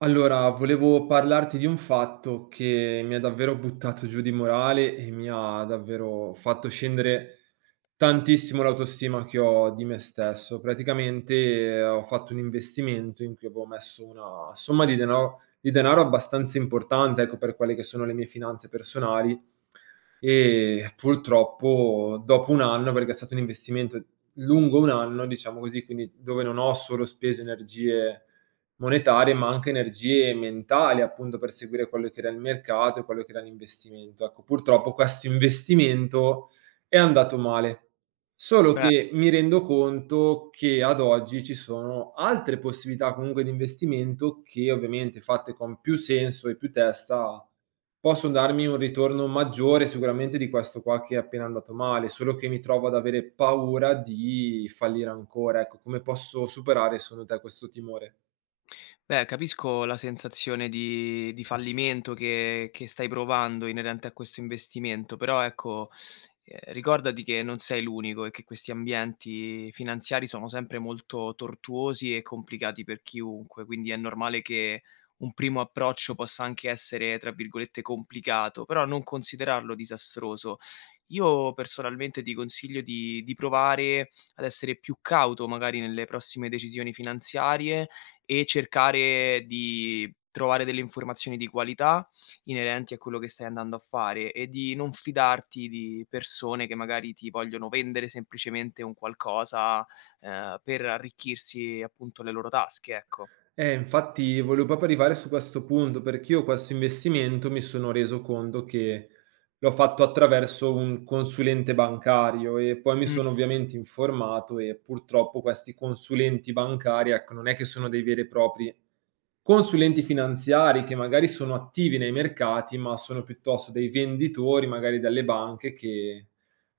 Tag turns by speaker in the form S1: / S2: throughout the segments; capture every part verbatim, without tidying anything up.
S1: Allora, volevo parlarti di un fatto che mi ha davvero buttato giù di morale e mi ha davvero fatto scendere Tantissimo l'autostima che ho di me stesso. Praticamente eh, ho fatto un investimento in cui avevo messo una somma di denaro di denaro abbastanza importante, ecco, per quelle che sono le mie finanze personali, e purtroppo dopo un anno, perché è stato un investimento lungo un anno, diciamo così, quindi dove non ho solo speso energie monetarie, ma anche energie mentali, appunto, per seguire quello che era il mercato e quello che era l'investimento. Ecco, purtroppo questo investimento è andato male. Solo
S2: Beh,
S1: che mi rendo conto che ad oggi ci sono altre possibilità comunque di investimento che, ovviamente fatte con più senso e più testa, possono darmi un ritorno maggiore sicuramente di questo qua che è appena andato male, solo che mi trovo ad avere paura di fallire ancora. Ecco, come posso superare secondo te questo timore?
S2: beh, capisco la sensazione di di fallimento che che stai provando inerente a questo investimento, però ecco, ehm, ricordati che non sei l'unico e che questi ambienti finanziari sono sempre molto tortuosi e complicati per chiunque, quindi è normale che un primo approccio possa anche essere, tra virgolette, "complicato", però non considerarlo disastroso. Io personalmente ti consiglio di di provare ad essere più cauto magari nelle prossime decisioni finanziarie e cercare di trovare delle informazioni di qualità inerenti a quello che stai andando a fare e di non fidarti di persone che magari ti vogliono vendere semplicemente un qualcosa, ehm, per arricchirsi appunto le loro tasche, ecco.
S1: Eh, infatti volevo proprio arrivare su questo punto, perché io questo investimento mi sono reso conto che l'ho fatto attraverso un consulente bancario e poi mi
S2: Mh,
S1: sono ovviamente informato, e purtroppo questi consulenti bancari, ecco, non è che sono dei veri e propri consulenti finanziari che magari sono attivi nei mercati, ma sono piuttosto dei venditori, magari dalle banche, che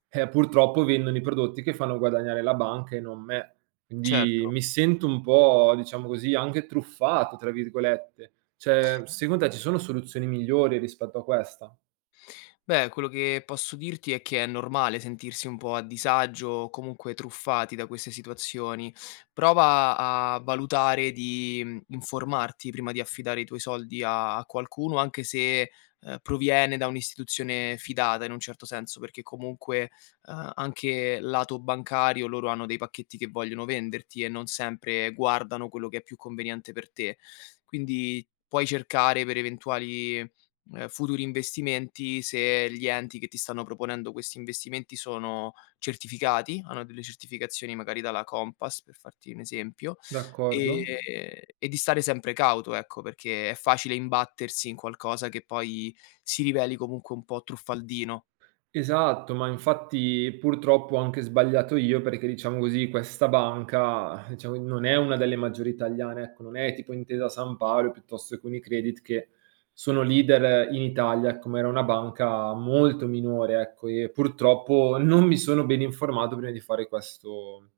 S1: eh, purtroppo vendono i prodotti che fanno guadagnare la banca e non me. Quindi
S2: certo.
S1: mi sento un po', diciamo così, anche "truffato" tra virgolette. Cioè, secondo te ci sono soluzioni migliori rispetto a questa?
S2: Beh, quello che posso dirti è che è normale sentirsi un po' a disagio o comunque truffati da queste situazioni. Prova a valutare di mh, informarti prima di affidare i tuoi soldi a, a qualcuno, anche se eh, proviene da un'istituzione fidata in un certo senso, perché comunque eh, anche lato bancario loro hanno dei pacchetti che vogliono venderti e non sempre guardano quello che è più conveniente per te. Quindi puoi cercare per eventuali ehm, futuri investimenti se gli enti che ti stanno proponendo questi investimenti sono certificati, hanno delle certificazioni magari dalla Compass, per farti un esempio, ehm,
S1: D'accordo.
S2: e di stare sempre cauto, ecco, perché è facile imbattersi in qualcosa che poi si riveli comunque un po' truffaldino.
S1: Esatto, ma infatti purtroppo ho anche sbagliato io perché, diciamo così, questa banca, diciamo, non è una delle maggiori italiane, ecco, non è tipo Intesa Sanpaolo piuttosto che Unicredit che sono leader in Italia, ecco, ma era una banca molto minore, ecco, e purtroppo non mi sono ben informato prima di fare questo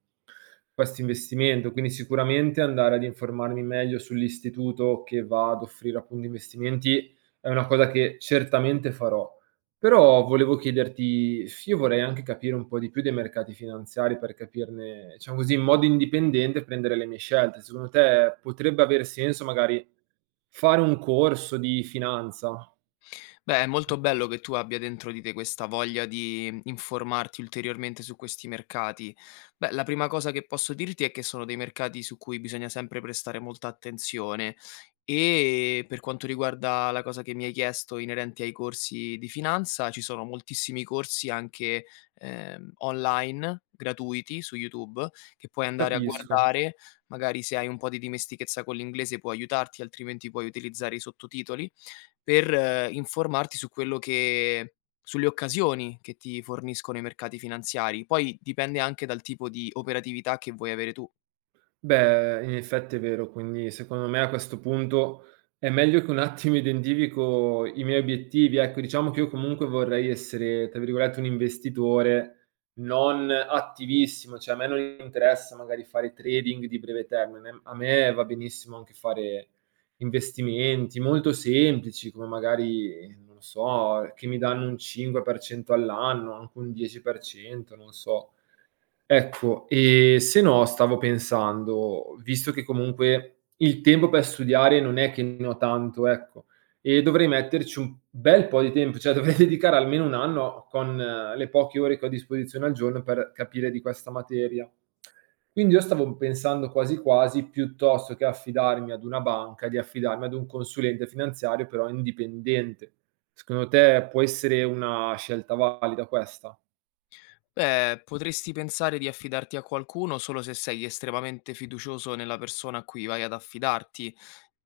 S1: Questo investimento, quindi sicuramente andare ad informarmi meglio sull'istituto che va ad offrire appunto investimenti è una cosa che certamente farò. Però volevo chiederti, io vorrei anche capire un po' di più dei mercati finanziari per capirne, diciamo così, in modo indipendente prendere le mie scelte. Secondo te potrebbe aver senso magari fare un corso di finanza?
S2: Beh, è molto bello che tu abbia dentro di te questa voglia di mhmm, informarti ulteriormente su questi mercati. Beh, la prima cosa che posso dirti è che sono dei mercati su cui bisogna sempre prestare molta attenzione. E per quanto riguarda la cosa che mi hai chiesto inerenti ai corsi di finanza, ci sono moltissimi corsi anche ehm, online, gratuiti su YouTube, che puoi andare a
S1: Capisco.
S2: guardare. Magari se hai un po' di dimestichezza con l'inglese può aiutarti, altrimenti puoi utilizzare i sottotitoli per eh, informarti su quello che sulle occasioni che ti forniscono i mercati finanziari. Poi dipende anche dal tipo di operatività che vuoi avere tu.
S1: Beh, in effetti è vero, quindi secondo me a questo punto è meglio che un attimo identifico i miei obiettivi. Ecco, diciamo che io comunque vorrei essere, tra virgolette, un investitore non attivissimo, cioè a me non interessa magari fare trading di breve termine, a me va benissimo anche fare investimenti molto semplici, come magari, non so, che mi danno un cinque per cento all'anno, anche un dieci per cento, non so. Ecco, ehm, se no stavo pensando, visto che comunque il tempo per studiare non è che ne ho tanto, ecco, e dovrei metterci un bel po' di tempo, cioè dovrei dedicare almeno un anno con eh, le poche ore che ho a disposizione al giorno per capire di questa materia. Quindi io stavo pensando quasi quasi, piuttosto che affidarmi ad una banca, di affidarmi ad un consulente finanziario però indipendente. Secondo te può essere una scelta valida questa?
S2: Beh, potresti pensare di affidarti a qualcuno solo se sei estremamente fiducioso nella persona a cui vai ad affidarti.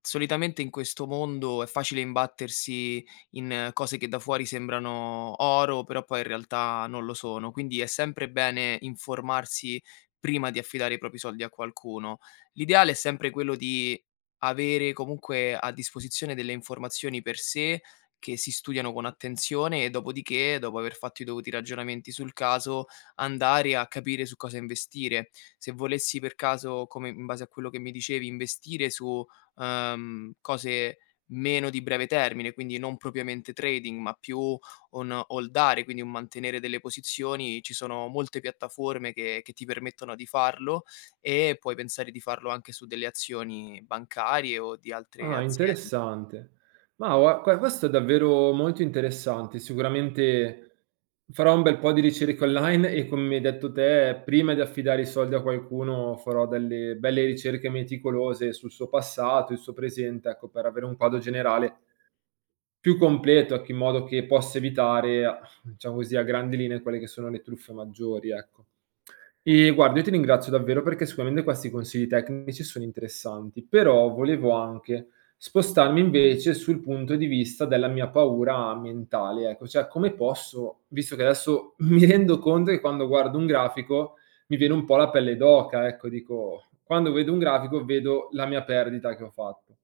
S2: Solitamente in questo mondo è facile imbattersi in eh, cose che da fuori sembrano oro, però poi in realtà non lo sono. Quindi è sempre bene informarsi prima di affidare i propri soldi a qualcuno. L'ideale è sempre quello di avere comunque a disposizione delle informazioni per sé che si studiano con attenzione e dopodiché, dopo aver fatto i dovuti ragionamenti sul caso, andare a capire su cosa investire. Se volessi per caso, come in base a quello che mi dicevi, investire su, ehm, cose meno di breve termine, quindi non propriamente trading, ma più un holdare, quindi un mantenere delle posizioni, ci sono molte piattaforme che che ti permettono di farlo e puoi pensare di farlo anche su delle azioni bancarie o di altre
S1: Ah,
S2: aziende.
S1: interessante. Ma gua que questo è davvero molto interessante. Sicuramente farò un bel po' di ricerche online e, come mi hai detto te, prima di affidare i soldi a qualcuno farò delle belle ricerche meticolose sul suo passato, il suo presente, ecco, per avere un quadro generale più completo, ecco, in modo che possa evitare, diciamo così, a grandi linee quelle che sono le truffe maggiori, ecco. Ehm, guarda, io ti ringrazio davvero perché sicuramente questi consigli tecnici sono interessanti, però volevo anche spostarmi invece sul punto di vista della mia paura mentale, ecco. Cioè, come posso, visto che adesso mi rendo conto che quando guardo un grafico mi viene un po' la pelle d'oca, ecco, dico: "Quando vedo un grafico vedo la mia perdita che ho fatto".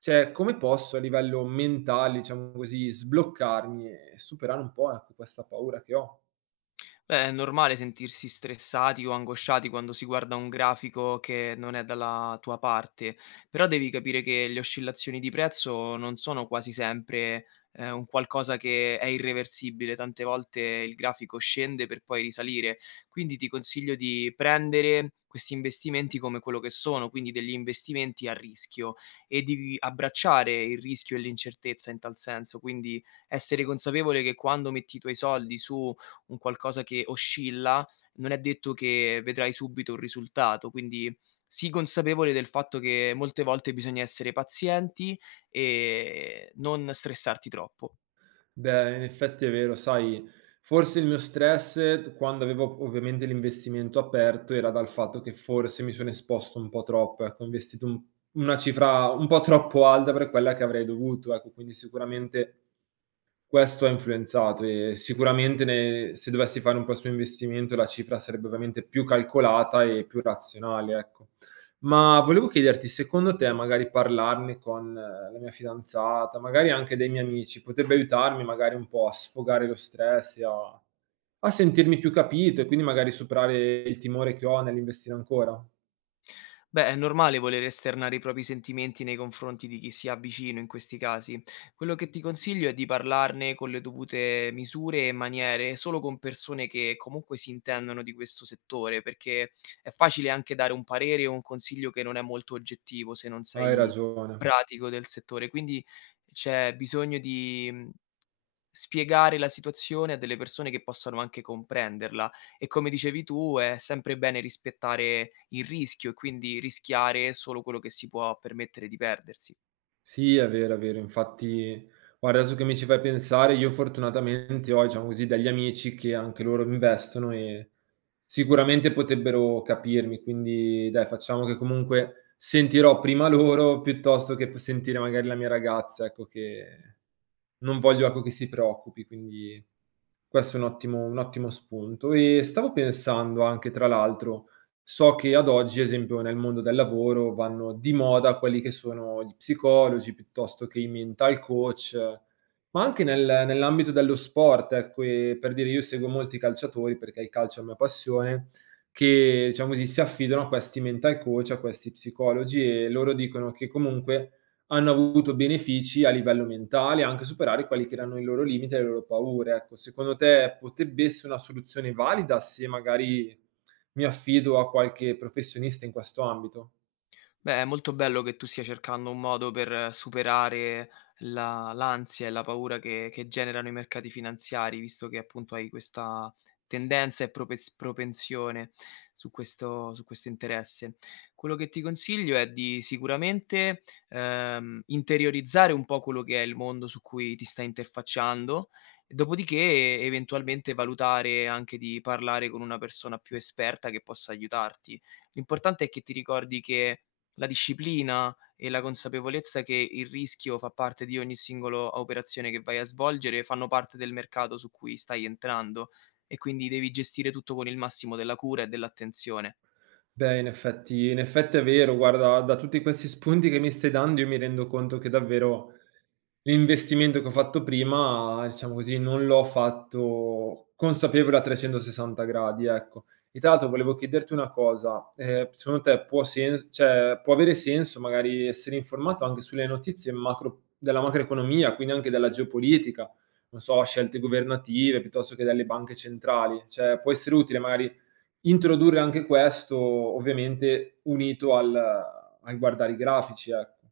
S1: Cioè, come posso a livello mentale, diciamo così, sbloccarmi e superare un po', ecco, questa paura che ho?
S2: Beh, è normale sentirsi stressati o angosciati quando si guarda un grafico che non è dalla tua parte, però devi capire che le oscillazioni di prezzo non sono quasi sempre eh, un qualcosa che è irreversibile, tante volte il grafico scende per poi risalire, quindi ti consiglio di prendere questi investimenti come quello che sono, quindi degli investimenti a rischio e di abbracciare il rischio e l'incertezza in tal senso, quindi essere consapevole che quando metti i tuoi soldi su un qualcosa che oscilla, non è detto che vedrai subito un risultato, quindi sii consapevole del fatto che molte volte bisogna essere pazienti e non stressarti troppo.
S1: Beh, in effetti è vero, sai, forse il mio stress quando avevo ovviamente l'investimento aperto era dal fatto che forse mi sono esposto un po' troppo, ecco, ho investito un una cifra un po' troppo alta per quella che avrei dovuto, ecco, quindi sicuramente questo ha influenzato, e sicuramente ne se dovessi fare un po' su investimento la cifra sarebbe ovviamente più calcolata e più razionale, ecco. Ma volevo chiederti, secondo te magari parlarne con eh, la mia fidanzata, magari anche dei miei amici, potrebbe aiutarmi magari un po' a sfogare lo stress e a a sentirmi più capito e quindi magari superare il timore che ho nell'investire ancora?
S2: Beh, è normale voler esternare i propri sentimenti nei confronti di chi si ha vicino in questi casi. Quello che ti consiglio è di parlarne con le dovute misure e maniere, solo con persone che comunque si intendono di questo settore, perché è facile anche dare un parere o un consiglio che non è molto oggettivo se non
S1: Hai
S2: sei
S1: ragione.
S2: pratico del settore. Quindi c'è bisogno di mhmm, Spiegare la situazione a delle persone che possano anche comprenderla e come dicevi tu è sempre bene rispettare il rischio e quindi rischiare solo quello che si può permettere di perdersi.
S1: Sì, è vero, è vero. Infatti, guarda, adesso che mi ci fai pensare, io fortunatamente ho, diciamo così, degli amici che anche loro investono e sicuramente potrebbero capirmi. Quindi, dai, facciamo che comunque sentirò prima loro piuttosto che p sentire magari la mia ragazza, ecco, che non voglio, ecco, che si preoccupi. Quindi questo è un ottimo un ottimo spunto. E stavo pensando anche, tra l'altro, so che ad oggi, ad esempio nel mondo del lavoro, vanno di moda quelli che sono gli psicologi, piuttosto che i mental coach, ma anche nel nell'ambito dello sport, ecco, ehm, per dire io seguo molti calciatori, perché il calcio è una mia passione, che diciamo così, si affidano a questi mental coach, a questi psicologi, e loro dicono che comunque hanno avuto benefici a livello mentale, anche superare quelli che erano i loro limiti e le loro paure, ecco. Secondo te potrebbe esse una soluzione valida se magari mi affido a qualche professionista in questo ambito?
S2: Beh, è molto bello che tu stia cercando un modo per superare la l'ansia e la paura che che generano i mercati finanziari, visto che appunto hai questa tendenza e propes propensione su questo su questo interesse. Quello che ti consiglio è di sicuramente, ehm, interiorizzare un po' quello che è il mondo su cui ti stai interfacciando, dopodiché eventualmente valutare anche di parlare con una persona più esperta che possa aiutarti. L'importante è che ti ricordi che la disciplina e la consapevolezza che il rischio fa parte di ogni singolo operazione che vai a svolgere, fanno parte del mercato su cui stai entrando e quindi devi gestire tutto con il massimo della cura e dell'attenzione.
S1: Beh, in effetti in effetti è vero, guarda, da tutti questi spunti che mi stai dando, io mi rendo conto che davvero l'investimento che ho fatto prima, diciamo così, non l'ho fatto consapevole a trecentosessanta gradi, ecco. E tra l'altro volevo chiederti una cosa, ehm, secondo te può sen cioè può avere senso magari essere informato anche sulle notizie macro della macroeconomia, quindi anche della geopolitica, non so, scelte governative piuttosto che delle banche centrali? Cioè può essere utile magari introdurre anche questo, ovviamente unito al al guardare i grafici, ecco.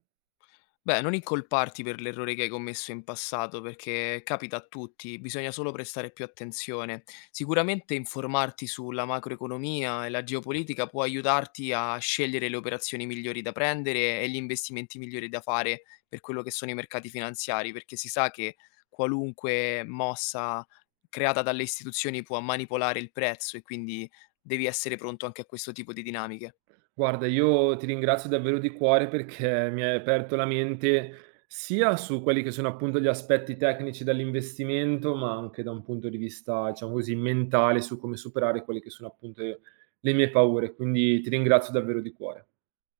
S2: Beh, non incolparti per l'errore che hai commesso in passato, perché capita a tutti, bisogna solo prestare più attenzione. Sicuramente informarti sulla macroeconomia e la geopolitica può aiutarti a scegliere le operazioni migliori da prendere e gli investimenti migliori da fare per quello che sono i mercati finanziari, perché si sa che qualunque mossa creata dalle istituzioni può manipolare il prezzo e quindi devi essere pronto anche a questo tipo di dinamiche.
S1: Guarda, io ti ringrazio davvero di cuore perché mi hai aperto la mente sia su quelli che sono appunto gli aspetti tecnici dell'investimento, ma anche da un punto di vista, diciamo così, mentale, su come superare quelle che sono appunto le mie paure. Quindi ti ringrazio davvero di cuore.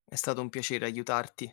S2: È stato un piacere aiutarti.